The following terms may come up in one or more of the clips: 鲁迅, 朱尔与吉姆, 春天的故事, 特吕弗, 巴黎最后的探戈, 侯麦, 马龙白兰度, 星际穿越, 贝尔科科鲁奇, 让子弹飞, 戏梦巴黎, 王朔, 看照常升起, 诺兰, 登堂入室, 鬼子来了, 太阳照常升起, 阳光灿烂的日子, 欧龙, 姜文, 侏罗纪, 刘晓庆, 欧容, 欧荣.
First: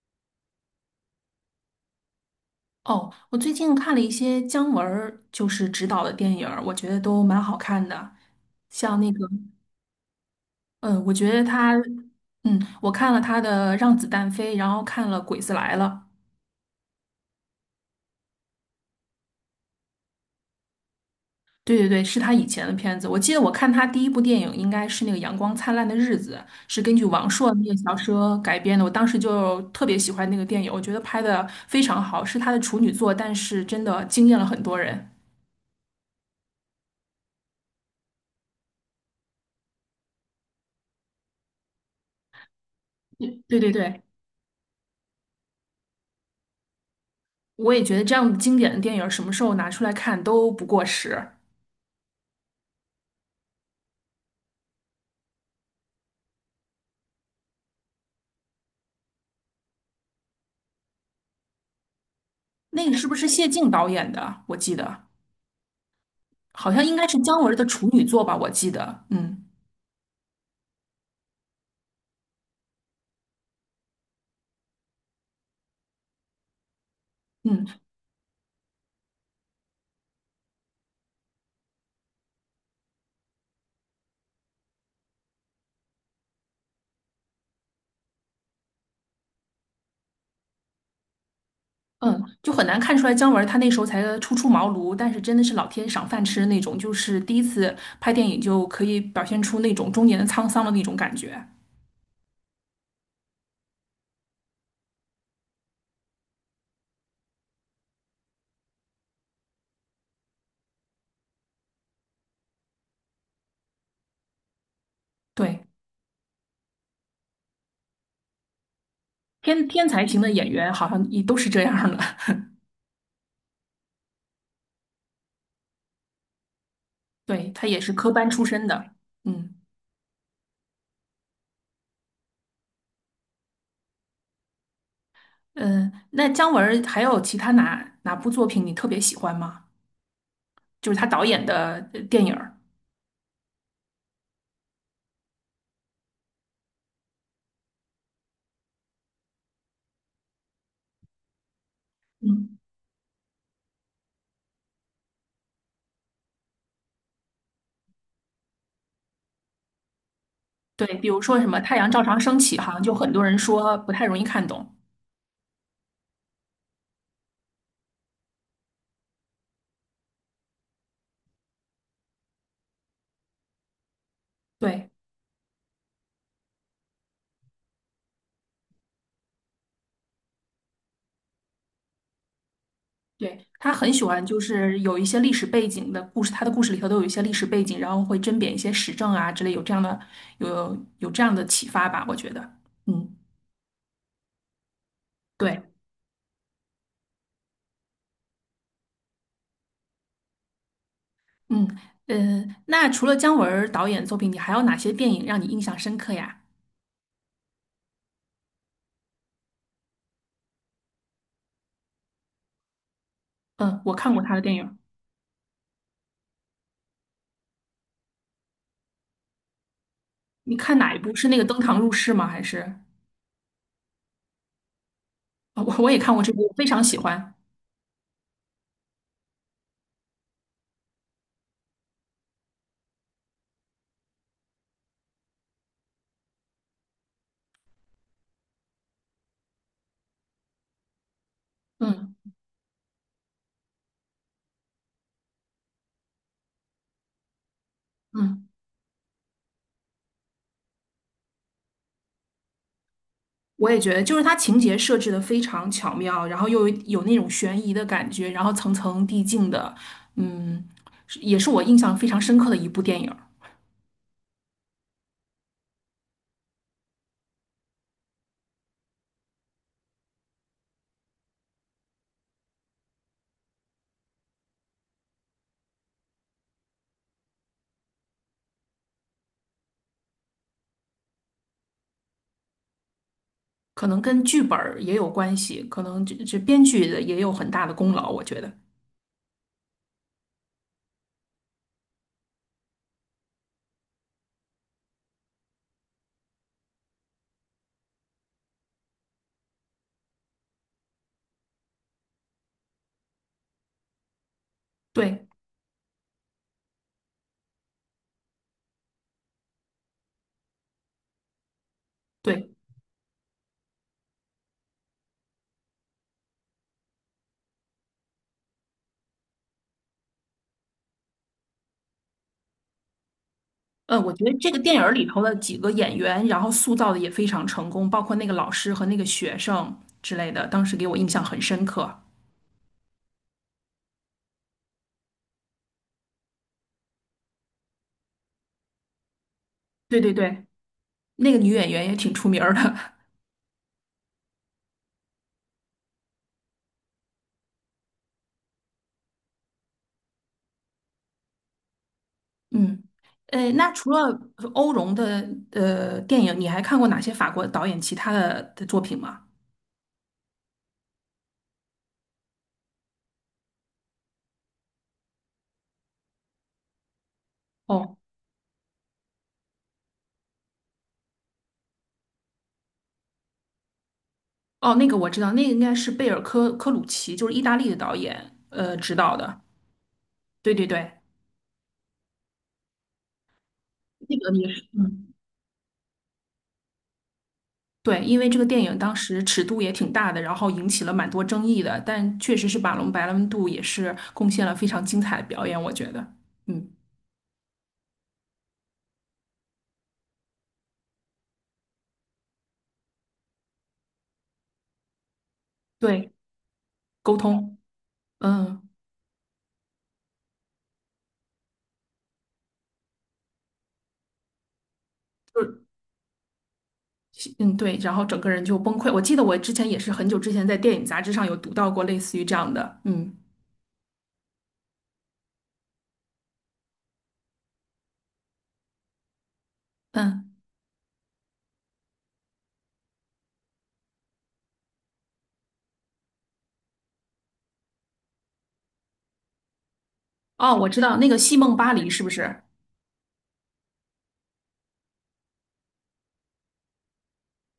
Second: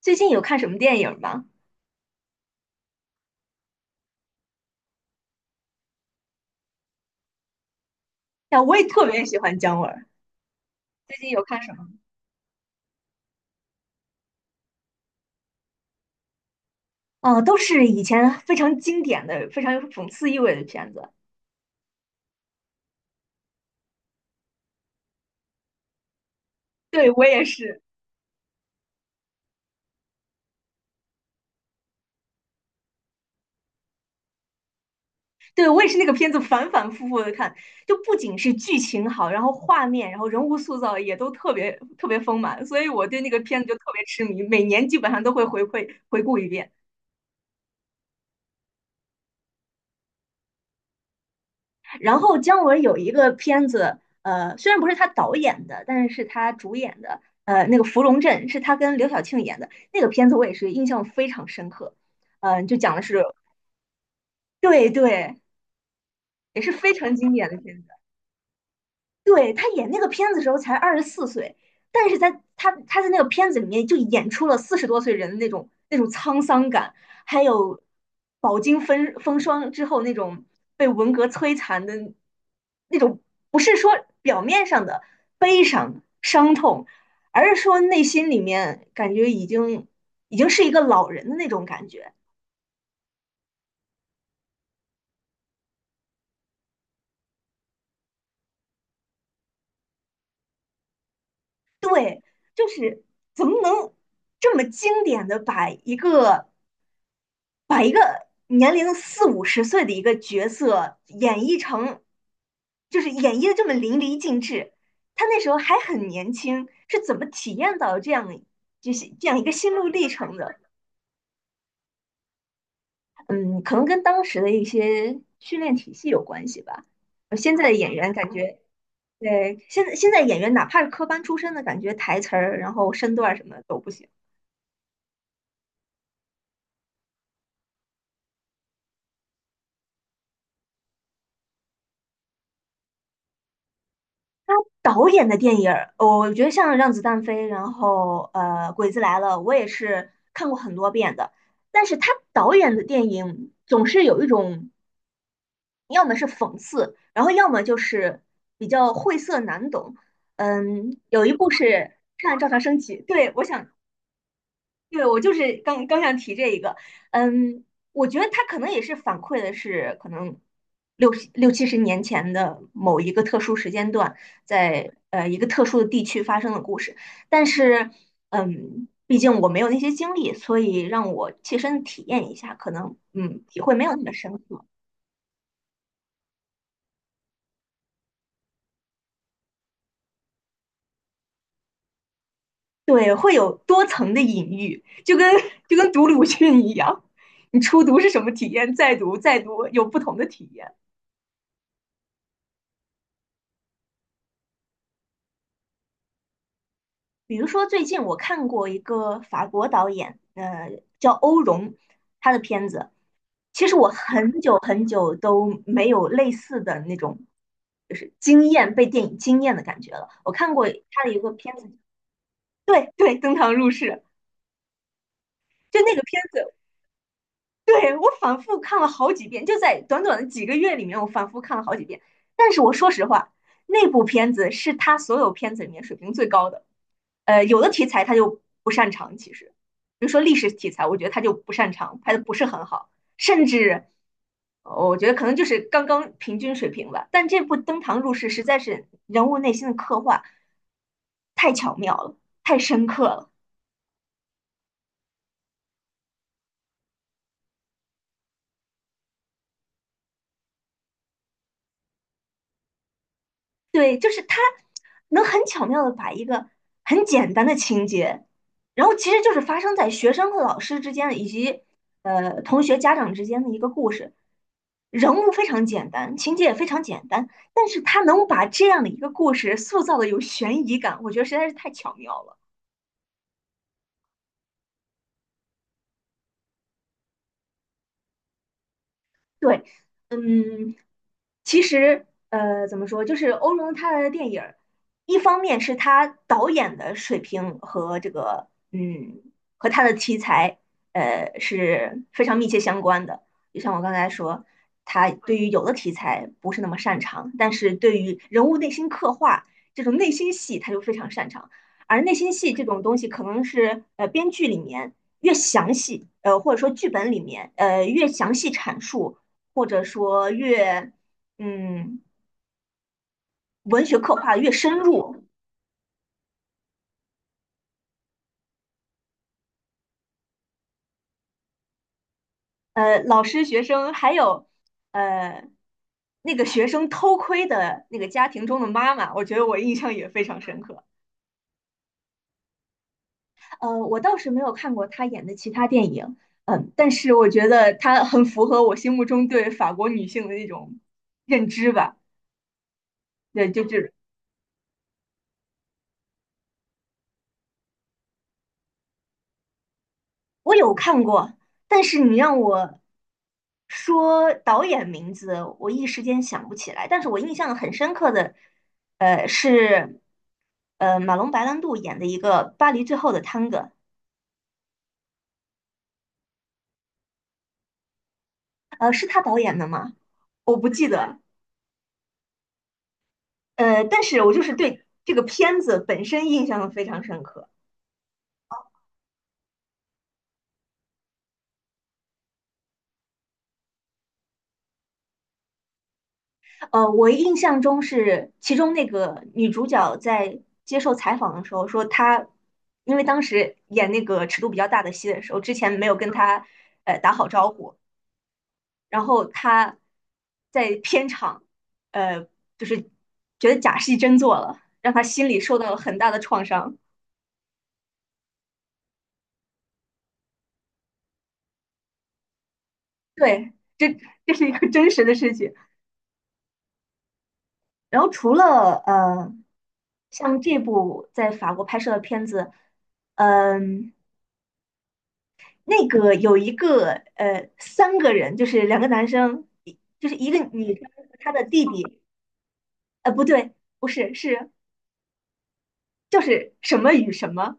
最近有看什么电影吗？哦，我最近看了一些姜文儿执导的电影儿，我觉得都蛮好看的。呀，我也像特那个，别喜欢姜文儿。嗯，我最近觉有得看什他，么？嗯，我看了他的《让子弹飞》，然后看了《鬼子来了》。哦，都是以前非常经典的、非常有讽刺意味的片子。对对对，是他以前的片子。我记得我看他第一部电影应该是那个《阳光灿烂的日子》，是根据对，我王也朔那个是。小说改编的。我当时就特别喜欢那个电影，我觉得拍的非常好，是他的处女作，但是真的惊艳了很多人。对，我也是那个片子反反复复的看，就不仅是剧情好，然后画面，然后人物塑造也都特别特别丰满，所以我对那个片对子对就特对。别痴迷，每年基本上都会回顾一遍。我也觉得这样经典的电影什么时候拿出来看都不过时。然后姜文有一个片子，虽然不是他导演的，但是是他主演的，那个《芙蓉镇》是他跟刘晓庆演的那个片子，我也是印象非常深刻。就那讲个的是不是。是谢晋导演的？我记对得对，也是好像非应该常是经姜典的文的片子。处女作吧，我记得。嗯。对，他演那个片子的时候才24岁，但是他在那个片子里面就演出了40多岁人的那种沧桑感，还嗯有饱经风霜之后那种被文革摧残的那种，不是说表面上的伤痛，而是说内心里面感觉已经是一个老人的那种感觉。嗯，就很难看出来姜文他那时候才初出茅庐，但是真的是老天赏饭吃的那种，就是第一次拍电影就可以表现出那种中年的沧桑的那种感觉。对，就是怎么能这么经典的把一个年龄四五十岁的一个角色演绎成，就是演绎的这么淋漓尽致。他那时候对，还很年轻，是怎么体验到这样一个心路天才历型的程演的？员好像也都是这样的。嗯，可能跟当时的一些训练体系有关系吧。对，现在他的也演是员科感班出觉，身的。嗯。对，现在演员哪怕是科班出身的，感觉台词儿，然后身段儿什么都不行。嗯，那姜文儿还有其他哪部作品你特别喜欢吗？就是他导演的电影儿。他导演的电影儿，我觉得像《让子弹飞》，然后《鬼子来了》，我也是看过很多遍的。但是他导嗯，演的电影总是有一种，要么是讽刺，然后要么就是比较晦涩难懂。对，嗯，比如有一说什部么是《太阳照常《看升照起》，常好升像就起》。很多人说不太容易看懂。对，我就是刚刚想提这一个。嗯，我觉得他可能也是反馈的是可能六十六七十年前的某一个特殊时间段，对，在一个特殊的地区发生的故事，但是毕竟我没有那些经历，所以让我切身体验一下，可能对，体他会没有很那喜么欢，深就刻。是有一些历史背景的故事，他的故事里头都有一些历史背景，然后会甄别一些时政啊之类，有这样的有这样的启发吧，我觉得。嗯，对，会有多层的隐喻，就跟 对，就跟读鲁迅一样，你初读是什么体验，再读再读有不同的体验。嗯。嗯，那除了姜文儿导演作品，你还有哪些电影让你印象深刻呀？比如说，最近我看过一个法国导演，叫欧容，他的片子。其实嗯，我我看过他很的电久影。很久都没有类似的那种，就是被电影惊艳的感觉了。我看你过看哪一他的部？一是个那个片《登子。堂入室》吗？还是对对，《登堂入室》哦就我那也个看片过这部，我子，非常喜欢。对我反复看了好几遍，就在短短的几个月里面，我反复看了好几遍。但是我说实话，那部片子是他所有片子里面水平最高的。有的题材他就不擅长，其实，比如说历史题材，我觉得他就不擅长，嗯。拍的不是很好，甚至我觉得可能就是刚刚平均水平吧。但这部《登堂入室》实嗯，在是人物内心的刻画太巧妙了，太深刻了。我也觉得，就是它情节设置的非常巧妙，然后又有那种悬疑的感觉，然后层层递进的，嗯，是也是我印象非常深刻的一部电影儿。对，就是他能很巧妙的把一个很简单的情节，然后其实就是发生在学生和老师之间的，以及同学家长之间的一个故事。人物非常简单，情节也非常简单，但是他能把这样的一个故事塑造的有悬疑感，我觉得实在是太巧妙了。可能跟剧本儿也有关系，可能这编剧的也有很大的功劳，我觉得。对。嗯，其实，怎么说，就是欧龙他的电影儿，一方面是他导演的水平和这个，和他的题材，是非常密切相关的。就像我刚才说，他对对于有的题材不是那么擅长，但是对于人物内心刻画这种内心戏，他就非常擅长。而内心对，戏这种东西，可能是编剧里面越详细，或者说剧本里面越详细阐述，或者说越嗯，文学我刻觉得画得越这个深电影儿里入。头的几个演员，然后塑造的也非常成功，包括那个老师和那个学生之类的，当时给我印象很深刻。老师、学生还有呃那个学生偷窥的那个家庭中的妈妈，我觉得我印象对也对非常对，深刻。那个女演员也挺出名儿的。我倒是没有看过她演的其他电影。嗯，但是我觉得她很符合我心目中对法国女性的那种认知吧。嗯，对，呃，就那除是了欧荣的电影，你还看过哪些法国导演其他的作品吗？我有看过，但是你让我说导演名字，我一时间想不起来。但是我印象很深哦刻的，是马龙白兰度演的一个《巴黎最后的探戈》。哦，那个我知道，那个应该是贝尔科鲁奇，就是意大利的导演执是导他导的。演的吗？对我对不记对，得。但那是我个就也是是，对嗯，这个片子本身印象非常深刻。对，因为这个电影当时尺度也挺大的，然后引起了蛮多争议的，但确实是马龙白兰度也是贡献了非常精彩的表演，我觉得。嗯，我印象中是其中那个女主角在接受采访的时候说她，因为当时演那个尺度比较大的戏的时候，之前没有跟对，她打沟好招通，呼，嗯。然后她在片场呃就是觉得假戏真做了，让她心里受就到了很大的创伤。嗯，对，然后整个人就崩溃。我记得我之前也是很久之前在电影杂志上有读到过类似于这样的，嗯。对，这这是一个真实的事情。然后除了嗯，像这部在法国拍摄的片子，嗯、那个有一个三个人，就是两个男生，一就是一个哦，我女知生，道那个她《戏的梦弟巴黎》弟，是不是？不对，不是就是什么与什么。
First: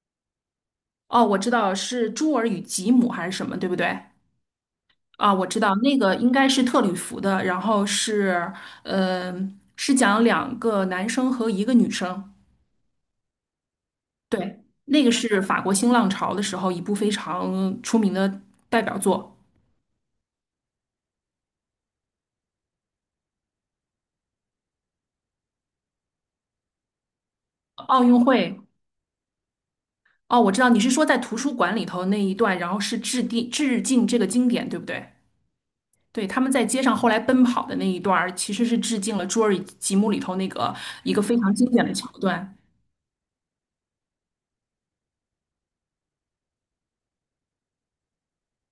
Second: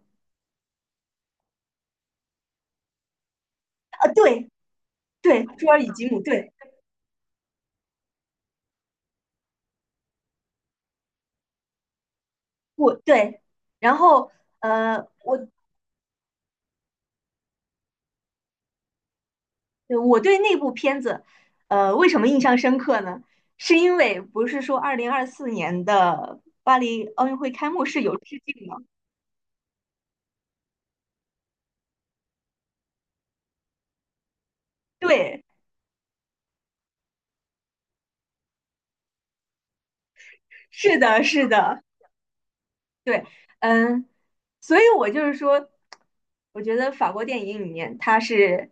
哦，我知道是朱尔与吉姆还是什么，对不对？啊？对啊，对，我知朱道尔与那吉个姆。应该对是特吕弗的，然后是，呃，是讲两个男生和一个女生，我对，然后对，呃那个是我法国新浪潮的时候一部非常出名的代表作，我对那部片子为什么印象深刻呢？是因为不是说2024年的巴黎奥运会开幕式奥有运致会。敬吗？哦，我知道你是说在图书馆里头那一段，然后是致敬这个经典，对不对？对，对，他们在街上后来奔跑的那一段儿其实是致敬了《侏尔纪》节目里头是一个的，非是常经的。典的桥段。对。嗯，所以我就是说，我觉得法国电影里面，它是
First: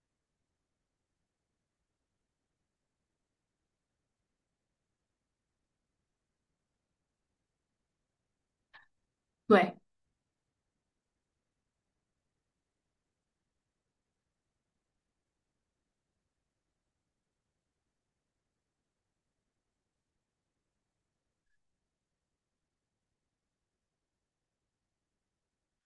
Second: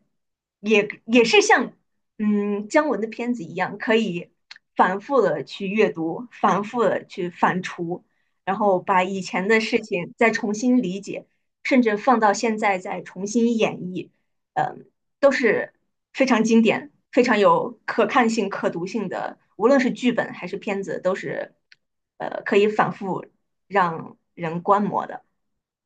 也是像姜文的片子一样，可以反复的去阅读，反复的去反刍，然后把以前的对，事情再重新理解，甚至放到现在再重新演绎。嗯，都是非常经典、非常有可看性、可读性的，无论是剧本还是片子，都是可以反复。让人观摩的。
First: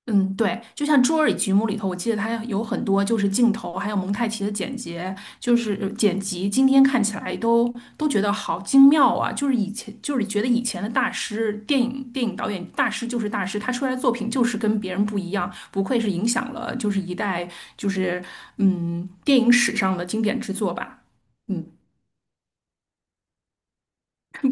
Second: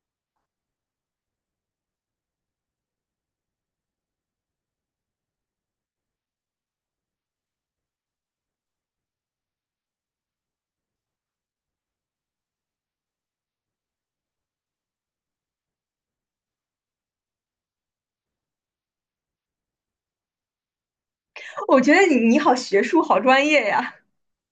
嗯，对，就像《侏罗纪节目》里头，我记得它有很多就是镜头，还有蒙太奇的剪辑，剪辑。今天看起来都觉得好精妙啊！就是以前就是觉得以前的大师，电影导演大师就是大师，他出来的作品就是跟别人不一样，不愧是影响了一代就是电影史上的经典之作吧。嗯。我觉得你好学术，好专业呀。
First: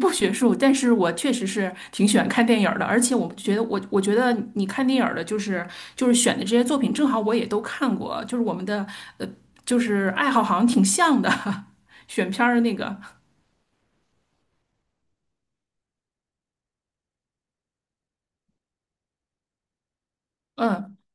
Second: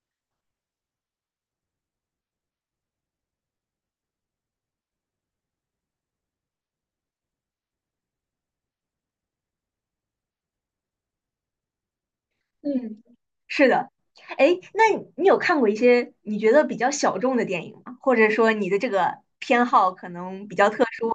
不学术，但是我确实是挺喜欢看电影儿的，而且我觉得你看电影儿的，就是选的这些作品，正好我也都看过，就是我们的呃，就是爱好好像挺像的，选片儿的嗯。那个，是的。哎，那你有看过一些你觉得比较小众的电影吗？或者说你的这个偏好可能比较特嗯，殊？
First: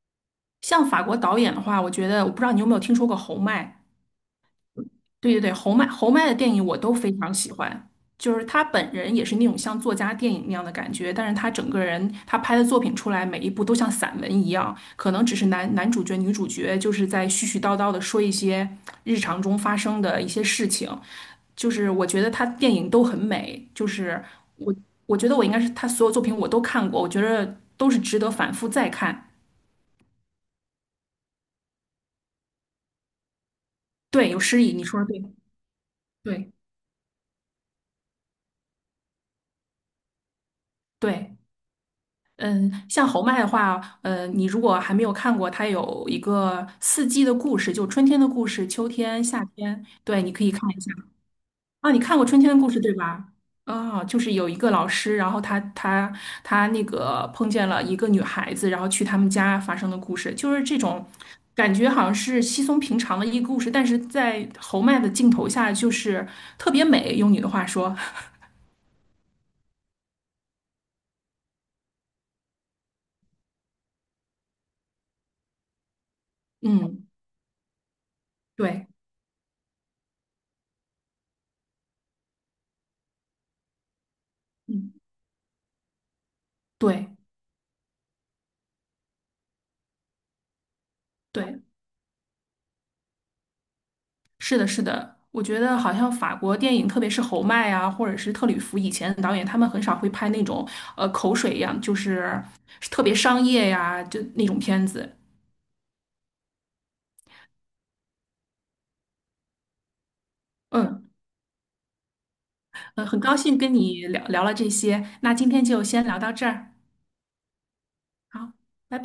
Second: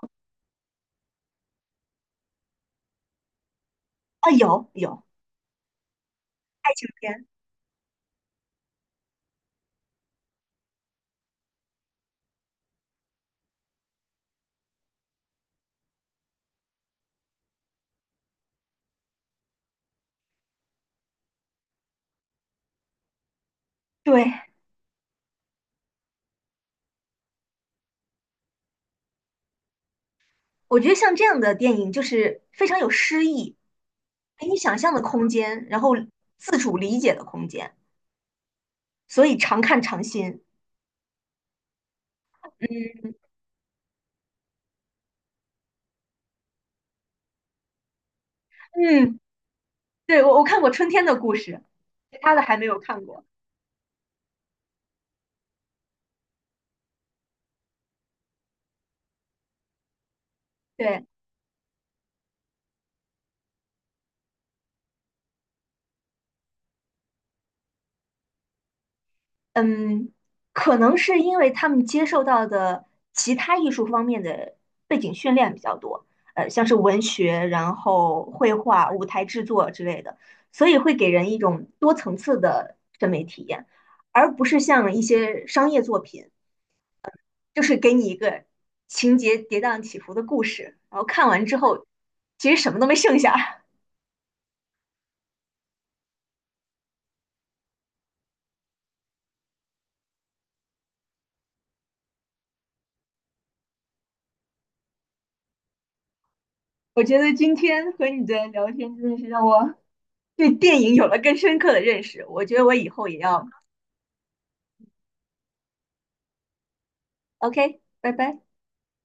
像法国导演的话，我觉得我不知道你有没有听说过侯麦，啊？有有，对对对，侯麦的电影我都非偏。常喜欢，就是他本人也是那种像作家电影那样的感觉，但是他整个人他拍的作品出来，每一部都像散文一样，可能只是男主角、女主角就是在絮絮叨叨的说一些日常中发生的一些事情，就是我觉得他电影都很美，对，我我觉得我应该是他所有作品我都看过，我觉得都是值得反复再看。我觉得像这样的电影就是非常有诗意，对，有给你诗意，想你象说的的对，空间，然后对自主理解的空间，所以常看常新。对。嗯，嗯像侯麦的话，呃，你如果还没有看过，它有一个四季的故事，就春天的故事、秋嗯，天、夏天，对，对，你我可我以看看过一《春下。天的故事》，啊，你看其过他春的天还的没故有事对看过。吧？啊，就是有一个老师，然后他那个碰见了一个女孩子，然后去他们家发生的故事，就是这对。种感觉，好像是稀松平常的一个故事，但是在侯麦的镜头下，就是特别美，用你的话说，嗯，可能是因为他们接受到的其他艺术方面的背景训练比较多，像是文嗯，学，然后绘对，画、舞台制作之类的，所以会给人一种多层次的审美体验，而不是像嗯，一些商业作品，对。就是给你一个情节跌宕起伏的故事，然后看完之对后，其实什么都没剩下。是的，是的，我觉得好像法国电影，特别是侯麦啊，或者是特吕弗以前的导演，他们很少会拍那种呃口水一样，就是特别商业呀，就那种片子。我觉得今天和你的聊天真的是让我对电影有嗯，了更深刻的认识，我觉得我以呃，后也很高要。兴跟你聊聊了这些，那今天就先聊到这儿，OK，拜拜。好，拜拜。